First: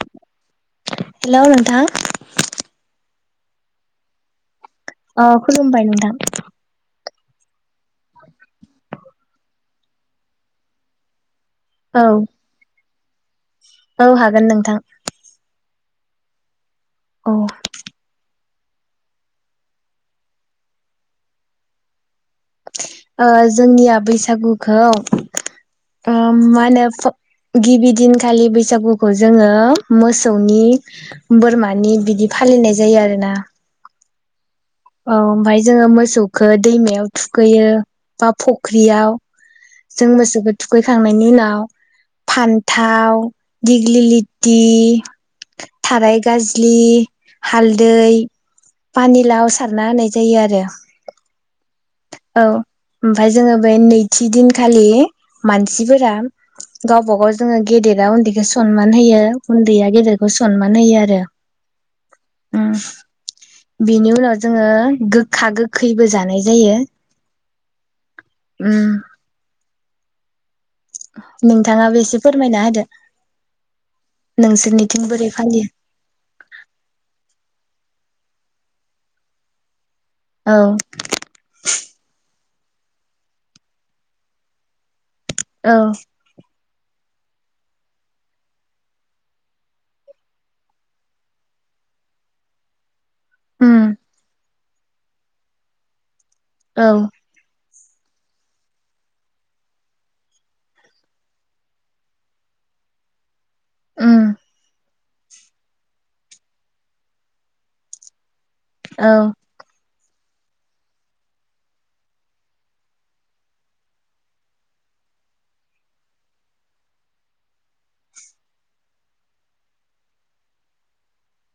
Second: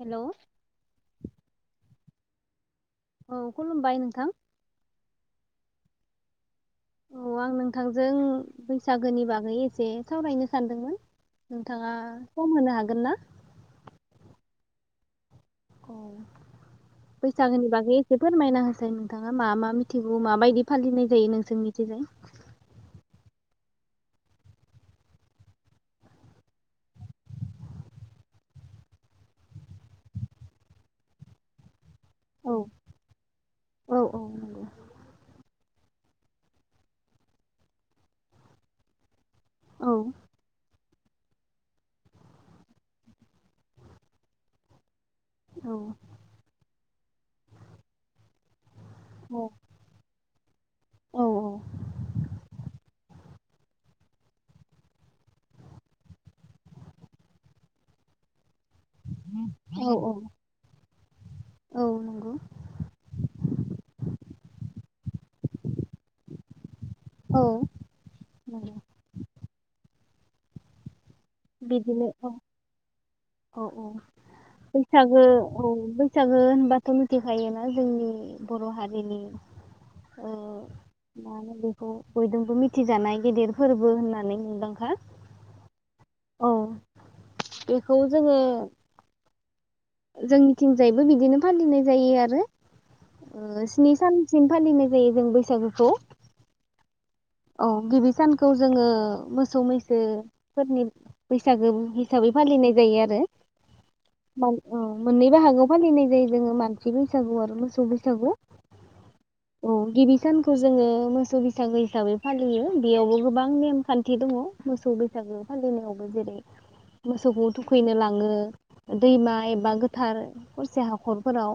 Hello hello नोथां? औ खुलुमबाय नोंथां। अ खुलुमबाय नोंथां। औ आं नों थांजों बैसागोनि बागै से सावरायनो सानदोंमोन। नोंथाङा औ सम होनो हागोन ना? थां। उम। बैसाागनि बागै एसे फोरमायना फ्राय नोंथाङा मा मा मिथिगौ माबायदि फालिनाय जायो नोंसोर निखैजाय। ओ जोंनिया बैसागुखौ ओ मा होनो गिबि दिनखालि बैसागुखौ जोङो मोसौनि बोरमानि बिदि औ फालिनाय जायो आरोना। औ औ नंगौ औ ओमफाय जोङो मोसौखौ दैमायाव थुखैयो बा फख्रियाव औ जोंमोसौखो थु खै खांनायनि उनाव फान्थाव दिग्लि लिथि औ थाराय गाज्लि हालदै औ पानिलाव स सारना होनाय जायो आरो। औ औ ओमफाय जोङो बे नैथि दिनखालि मानसिफोरा गावबा गाव जोङो गेदेरा उन्दैखौ स सनमान होयो उन्दैया औ औ गेदेरखौ सनमान होयो आरो। औ नंगौ उम बिनि उनाव जोङो गोखा गोखैबो जानाय जायो औ नंगौ उम नोंथाङाबो बिदिनो एसे औ फोरमायना होदो औ औ नोंसोरनिथिं बैसागो बोरै औ फालियो बैसागो होनबाथ' लुथिखायो जोंनि बर' हारिनि ओ औ मा होनो बेखौ बयदोंबो मिथि थिजानाय गेदेर फोरबो होननानै मुंदांखा। औ। औ बेखौ जोङो जोंनिथिंजायबो बिदिनो फालिनाय जायो आरो। ओ उम स्नि सानसिम फालिनाय जायो जों बैसागुखौ। औ। औ गिबि सानखौ जोङो मोसौ मैसोफोरनि बैसागो हिसाबै फालिनाय जायो आरो। उम मान औ मोननैबो बाहागोआव फालिनाय जायो जोङो मानसि बैसागु आरो मोसौ बैसागु। औ औ गिबि सानखौ जोङो मोसौ बैसागो हिसाबै फालियो। बेयावबो गोबां नेमखान्थि दङ मोसौ बैसागो फालिनायावबो जेरै मोसौखौ थुखैनो लाङो दैमा एब बा गोथार खरसे हाखरफोराव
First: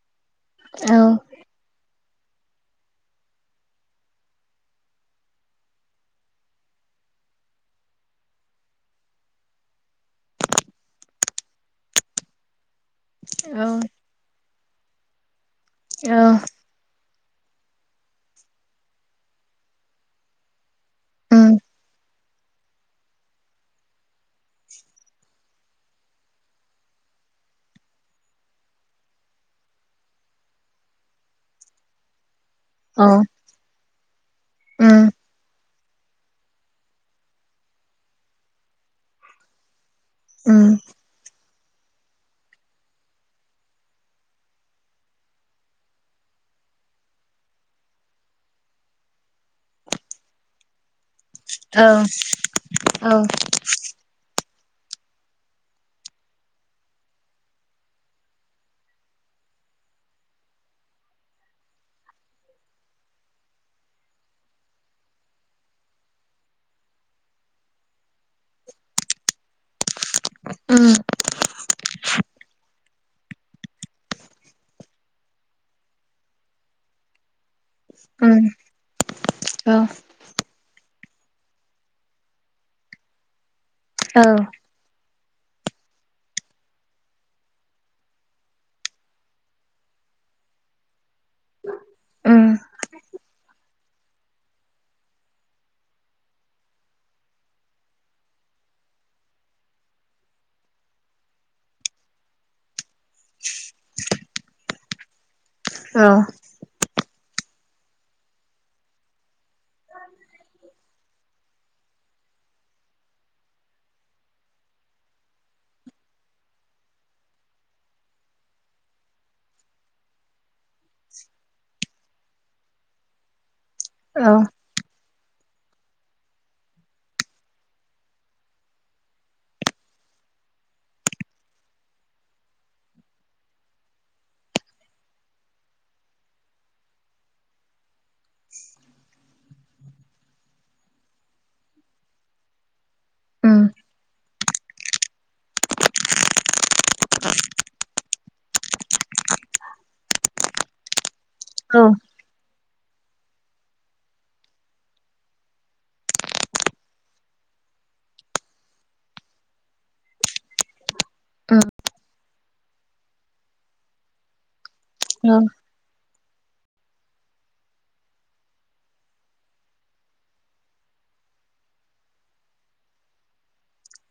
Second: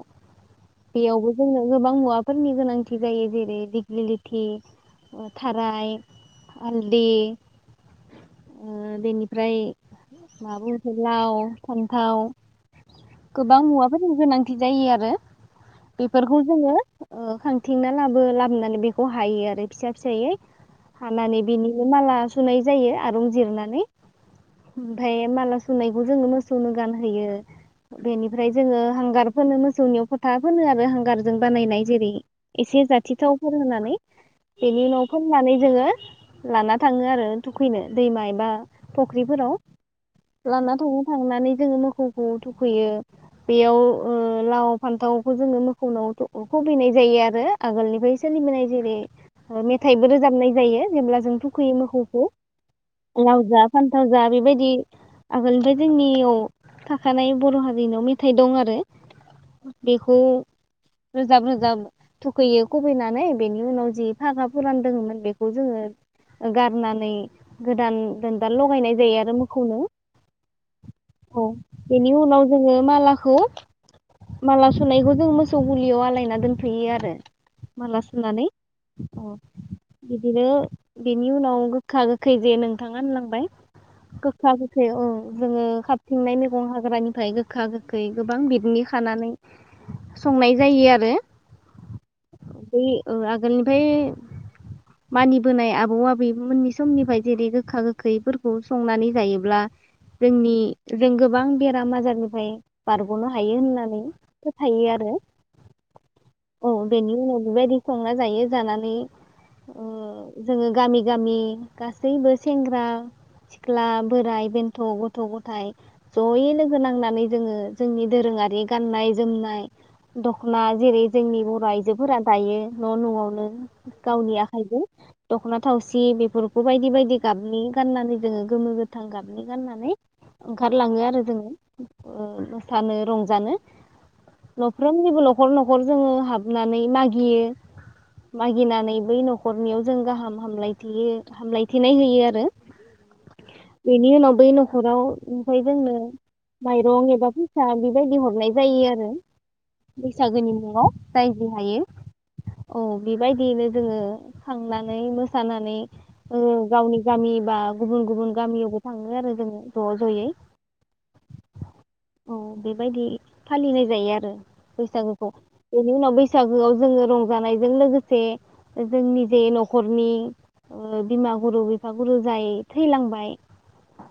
औ बेयावबो जोंनो गोबां मुवा फोरनि गोनांथि जायो जेरै दिग्लिलिथि ओ थाराय हालदि ओबेनिफ्राय माबा बुंङो लाव फान्थाव गोबां औ मुवाफोरनि गोनां थि जायो आरो। औ बेेफोरखौ जोंङो ओ खांथिंना लाबो लाबनानै बेखौ हायो आरो फिसा फिसायै हानानै उम बिनिनो माला सुनाय जायो आरुं जिरनानै ओमफ्राय माला सुनायखौ जोंङो मोसौनो गानहोयो। बेनिफ्राय जोंङो हांगार फोनो मोसौनियाव फथा फो आरो हांगारजों बानायनाय जेरै एसे अ जाथिथावफोर होनानै। बेनि उम उनाव फोननानै जोंङो लाना थाङो आरो थुखैनो दैमा एबा फख्रिफोराव। उम लाना थाङो थांनानै जोङो मोखौखौ थुखैयो बेयाव ओ लाव फान्थावखौ जोङो मोखौनाव थु ओ खुबैनाय जायो आरो आगोलनिफ्राय सोलिबोनाय जेरै मेथाइबो रोजाबनाय जायो जेब्ला जों थुखैयो औ मोसौखौ औ लाव जा फान्थाव जा बेबादि आगोलनिफ्राय जोंनियाव था खानाय बर' हारिनाव मेथाइ दं आरो। बेखौ रोजाब रोजाब थुखैयो खुबैनानै बेनि उनाव जि फागा फुरान दोङोमोन बेखौ जोङो गारनानै गोदान दोनदाल लगायनाय जायो आरो मोखौनो। उम। औ बेनि उनाव जोङो मालाखौ माला सुनायखौ जों मोसौ गुलियाव आलायना दोनफैयो आरो। माला सोनानै उम अ औ बिदिनो बेनि उनाव गोखा गोखै जे नोंथाङा होनलांबाय औ गोखा गोखै अ। जोङो खाबथिंनाय मेग हाग्रानिफ्राय गोखा गोखै गोबां बिदनि खानानै संनाय जायो आरो, उम ब आगोलनिफ्राय मानिबोनाय आबौ आबैमोननि समनिफ्राय जेरै गोखा गोखैफोरखौ संनानै जायोब्ला जोंनि जों गोबां बेराम आजारनिफ्राय बारग'नो हायो होननानै फोथायो आरो। औ औ बेनि बेबायदि संना जायो जानानै ओ जोंङो गामि गामि गासैबो सेंग्रा सिख्ला बोराइ बेन्थ' गथ' गथायाइ जयै लोगो नांनानै जोंङो जोंनि दोरोंङारि गाननाय जोमनाय दख ना जेरै जोंनि बर' आइजो फोरा दायो न' न'आवनो गावनि औ आखाइजों दख'ना थावसि बेफोरखौ बायदि बायदि गाबनि गाननानै जोङो गोमो गोथां गाबनि गाननानै ओंखारलाङो आरो, जोंङो मोसानो रंजानो न'फ्रोमनिबो न'खर न'खर जोंङो हाबनानै मागियो। मागिनानै बै न'खरनियाव जों गाहाम हामल हामलायथिनाय होयो आरो उम बेनि उनाव बै न'खराव ओमफ्राय जोंनो माइरं एबा फैसा बेबायदि हरनाय जायो आरो बैसागोनि मुंआव। जायजों औ हायो। औ बेबायदियैनो जोङो थांनानै मोसानानै, गावनि गामि बा गुबुन गुबुन गामियावबो थाङो आरो जोङो ज' ज। जयै। औ। अ बेबायदि फालिनाय जायो आरो। बैसागोखौ बेनि उनाव बै बैसागोआव जोङो रंजानायजों लोगोसे, जोंनि जे न'खरनि बिमा गुरु बिफा गुरु जाय थैलांबाय।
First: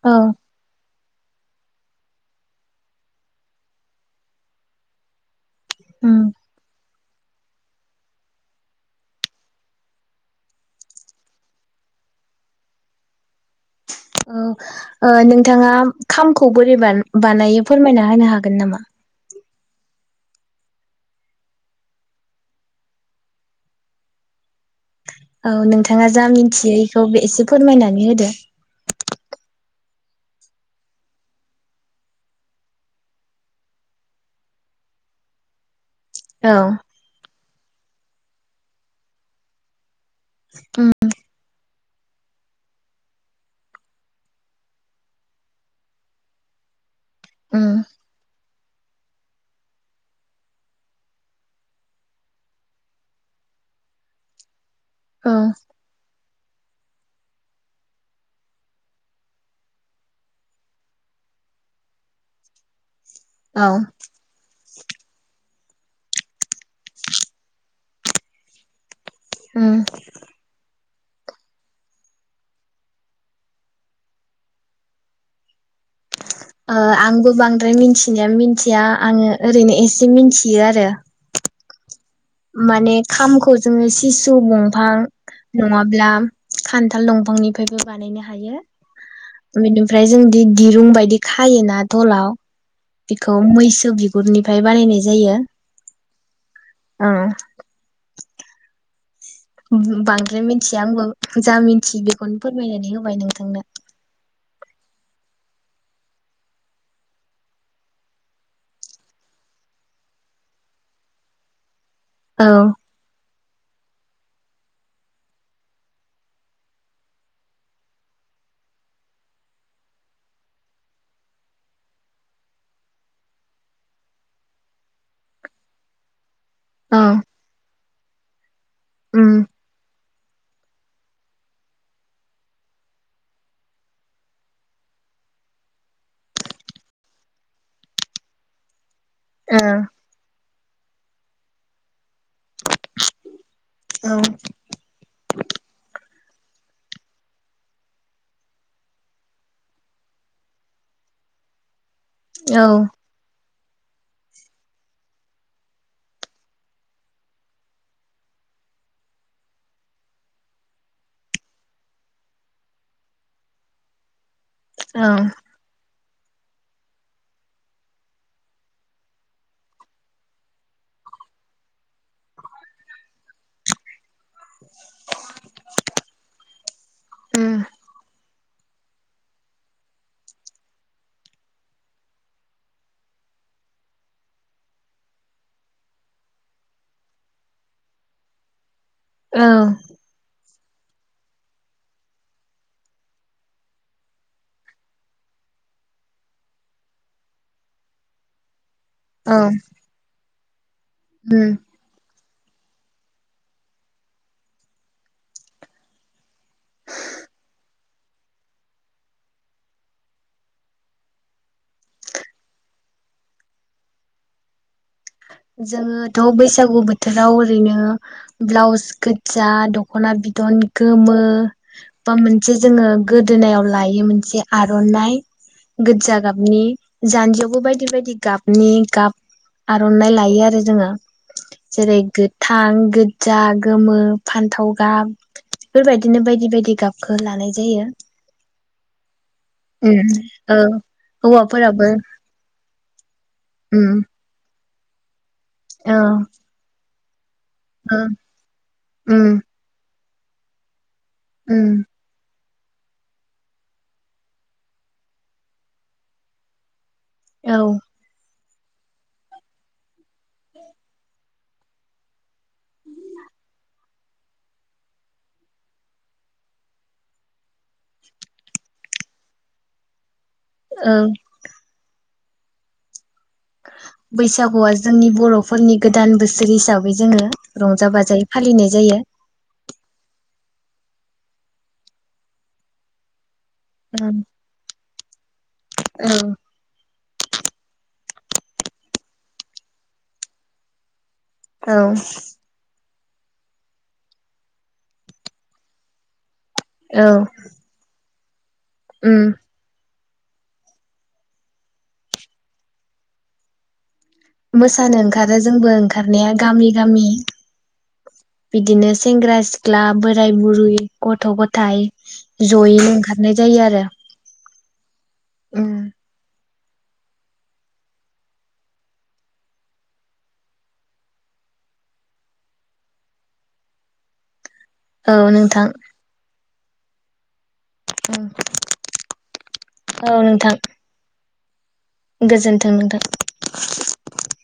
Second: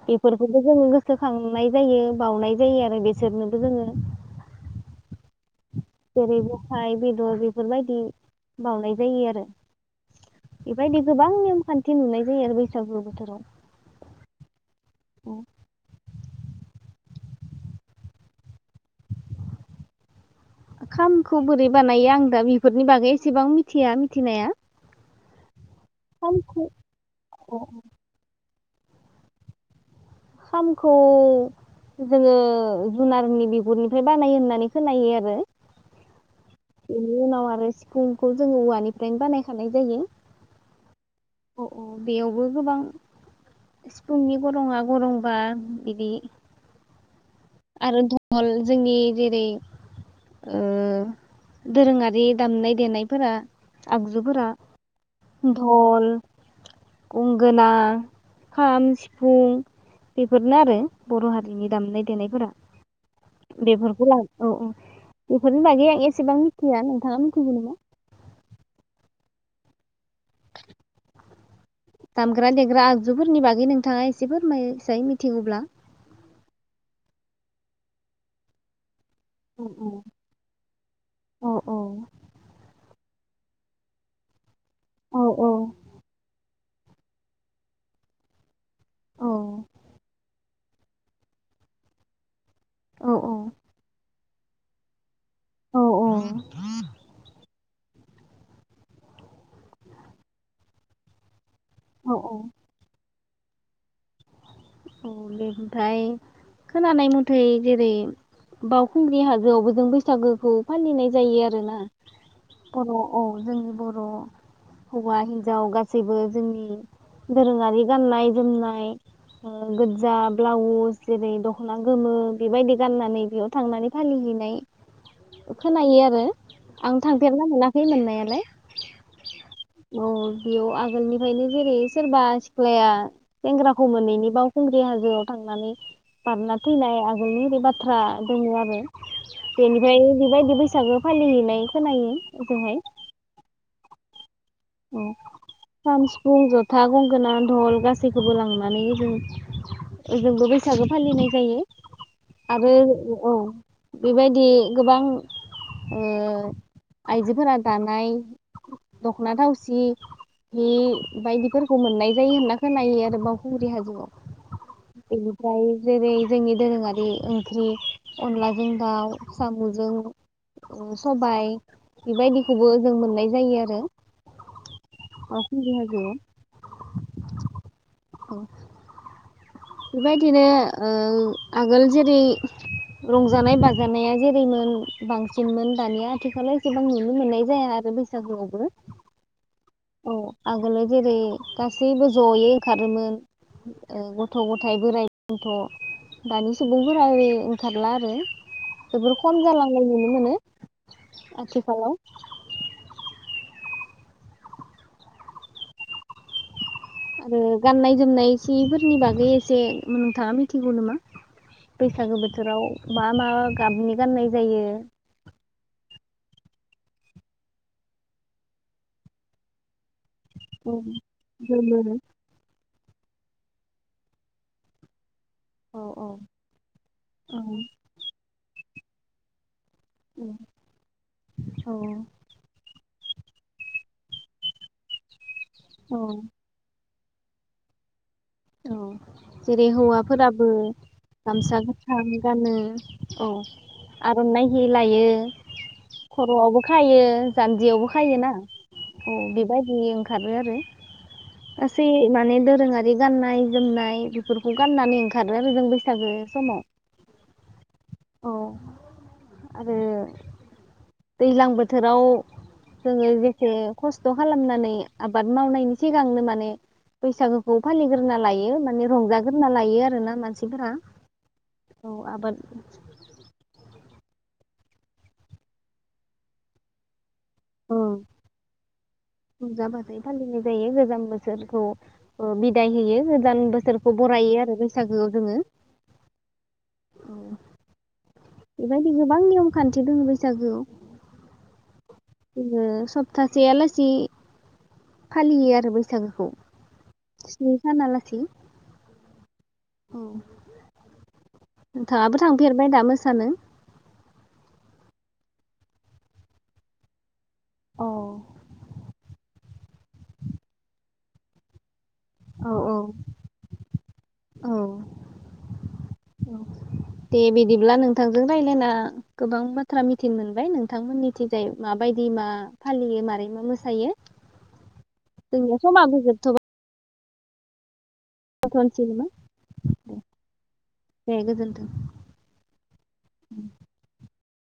औ। जो गोसोखांनाय जायो बाउनाय जायो आरो बेसोरनोबो जोङो। उम जेरै बोखाय बेदर बेफोरबायदि बाउनाय जायो आरो बेबायदि गोबां नेम खान्थि नुनाय जायो आरो, बैसागु बोथोराव। ओ नोंथाङा खामखौ बोरैबान बानायो फोरमायना होनो हागोन नामा? खामखौ बोरै बानायो, आं दा बेफोरनि बागै एसेबां मिथिया मिथिनाया। औ नोंथां। नोंथाङा जा मिथियो खामखौ बेखौ एसे अ फोरमायनानै होदो। खामखौ जोङो जुनारनि बिगुरनिफ्राय बानायो होननानै खोनायो आरो। औ इनि उनाव ओमफ्राय सिफुंखौ जोङो औवानिफ्रायनो बानायखानाय जायो। [unintelligible] औ औ बेयावबो गोबां सिफुंनि गरंआ गरंबा बिदि उम आरो ल जोंनि जेरै दोरोङारि दामनाय देनायफोरा आगजुफोरा। औ धल गंगोना खाम सिफुं बेफोरनो आरो बर' हारिनि दामनाय देनायफोरा औ बेफोरखौ ला औ औ बेनि बागै आं एसेबां मिथिया नोंथाङा मिथिगौ नामा? उम दामग्रा देग्रा आगजुफोरनि बागै नोंथाङा एसे फोरमायसाय मिथिगौब्ला ओ आंबो बांद्राय मिथिनाया मिथिया। आङो औ ओरैनो एसे मिथियो आरो औ औ माने खामखौ जोङो सिसु बं फां औ औ नङाब्ला खान्थाल दंफांनिफायबो बानायनो हायो औ बेनिफ्राय जोंदि दिरुं बायदि खायोना दलाव औ बेखौ मैसो बि गुरनिफ्राय बानायनाय जायो। औ औ ओं ब-बांद्राय मिथिया आंबो। जा मिन्थि औ औ बेखौनो फोरमायनानै होबाय नों थांनो। अ बे ओमफाय खोनानाय मथै जेरै बावखुंग्रि हाजोआवबो जों बैसागोखौ फालिनाय जायो आरोना। औ बर' औ जोंनि बर' हौवा हिन्जाव गासैबो जोंनि दोरोङारि गाननाय जोमनाय ओ गोदजा ब्लाउस जेरै दख'ना गोमो बेबायदि गाननानै बेयाव थांनानै फालिहैनाय खोनायो आरो औ आं थांफेरना मोना खै मोननायालाय। उम औ बावखुंग्रि हाजोयाव थांनानै बारना थैनाय आगोलनि ओरै बाथ्रा दोङो आरो ओ बेनिफाय बिबायदि बैस सागो फालिहैनाय खोनायो ओजोंहाय। औ औ खाम सिफुं जथा गंगोना धल गासैखौबो लांनानै ओजों ओजोंबो बैसागो फालिनाय जायो। औ आरो औ बेबायदि गोबां ओ आइजोफोरा दानाय दख'ना थाव सि हि बायदिफोरखौ मोननाय जायो होनना खोनायो आरो बावखुंग्रि हाजोयाव। औ बेनिफ्राय जेरै जोंनि दोरोङारि ओंख्रि अनलाजों दाउ साम'जों उम सबाइ बेबायदिखौबो ओजों मोननाय जायो आरो बावखुंग्रि हाजोयाव उम औ बेबायदिनो ओ आगोल जेरै रंजानाय बाजानाया जेरैमोन बांसिनमोन दानिया आथिखालाव एसेबां नुनो मोननाय जाया आरो बैसागोयावबो। औ औ आगोलाव जेरै गासैबो ज'यै ओंखारोमोन ओ गथ' गथाय बोराइ बन्थ' दानि सुबुंफोरा ओरै ओंखारला आरो जोबोर औ खम जालांनाय नुनो मोनो। उम आथिखालाव आरो गाननाय जोमनाय सिफोरनि बागै एसे ओम नोंथाङा मिथिगौ नामा बैसागो बोथोराव मा मा गाबनि गाननाय जायो। जोङोथ' बैसागु बोथोराव ओरैनो ब्लाउस गोजा दख ख'ना बिदन गोमो जोमो बा मोनसे जोङो गोदोनायाव लायो मोनसे आर'नाइ। औ औ गोदजा गाबनि औ जान्जियावबो बायदि बायदि गाब नि गाब आर'नाइ। थायो आरो जोङो औ जेरै गोथां गोद जा गोमो फान्थाव गाब। औ बेफोरबायदिनो बायदि बायदि गाब खो लानाय जायो। औ जेरै उम हौवाफोराबो औ गामसा हौवाफोराबो गोथां गानो औ उम आर'नाइ। हिलायो। औ खर'आवबो खायो। जान्दियावबो औ खायोना औ उम बेबायदि ओं खारो आरो। उम गासै माने दोद रोङारि गाननाय जोमनाय बेफोरखौ गाननानै ओंखारो आरो जों बैसागो समाव। औ औ आरो दैज्लां बोथोराव जोङो बेसे खस्थ' खालामनानै आबाद मावनायनि सिगांनो माने बैसागुखौ फालिग्रोना लायो माने रंजाग्रोना लायो आरोना मानसि फोरा औ आबाद बैसागुआ जोंनि बर'फोरनि गोदान बोसोर हिसाबै जोङो औ रंजा बाजायै फालिनाय जायो। रंजाबाथाय फालिनाय जायो गोजाम बोसोरखौ ओ बिदाय होयो गोदान बो सोरखौ उम बरायो आरो बैसागो जोङो औ औ बेबायदि गोबां नियम खान्थि दङ बैसागोआव। औ थासेयालासि फालियो आरो बैसागोखौ। स्नि सानहालासि ओम औ नोंथाङाबो थांफेरबाय दा मोसानो? मोसानो ओंखारो जोंबो ओंखारनाया गामि-गामि औ बिदिनो सेंग्रा-सिख्ला बोराय बुरै गथ' गथाइ औ औ जयैनो ओंखारनाय जायो आरो औ ओम दे बिदिब्ला नोंथांजों रायलायना गोबां बाथ्रा मिथिने मोनबाय नोंथांमोननिथिंजाय माबायदि मा फालियो मारै मा मोसायो औ जोंनिया नोंथां समाबो जोबथबाय दोथ'नोसै नामा दे औ नोंथां दे गोजोनथो गोजोन्थों नोंथां।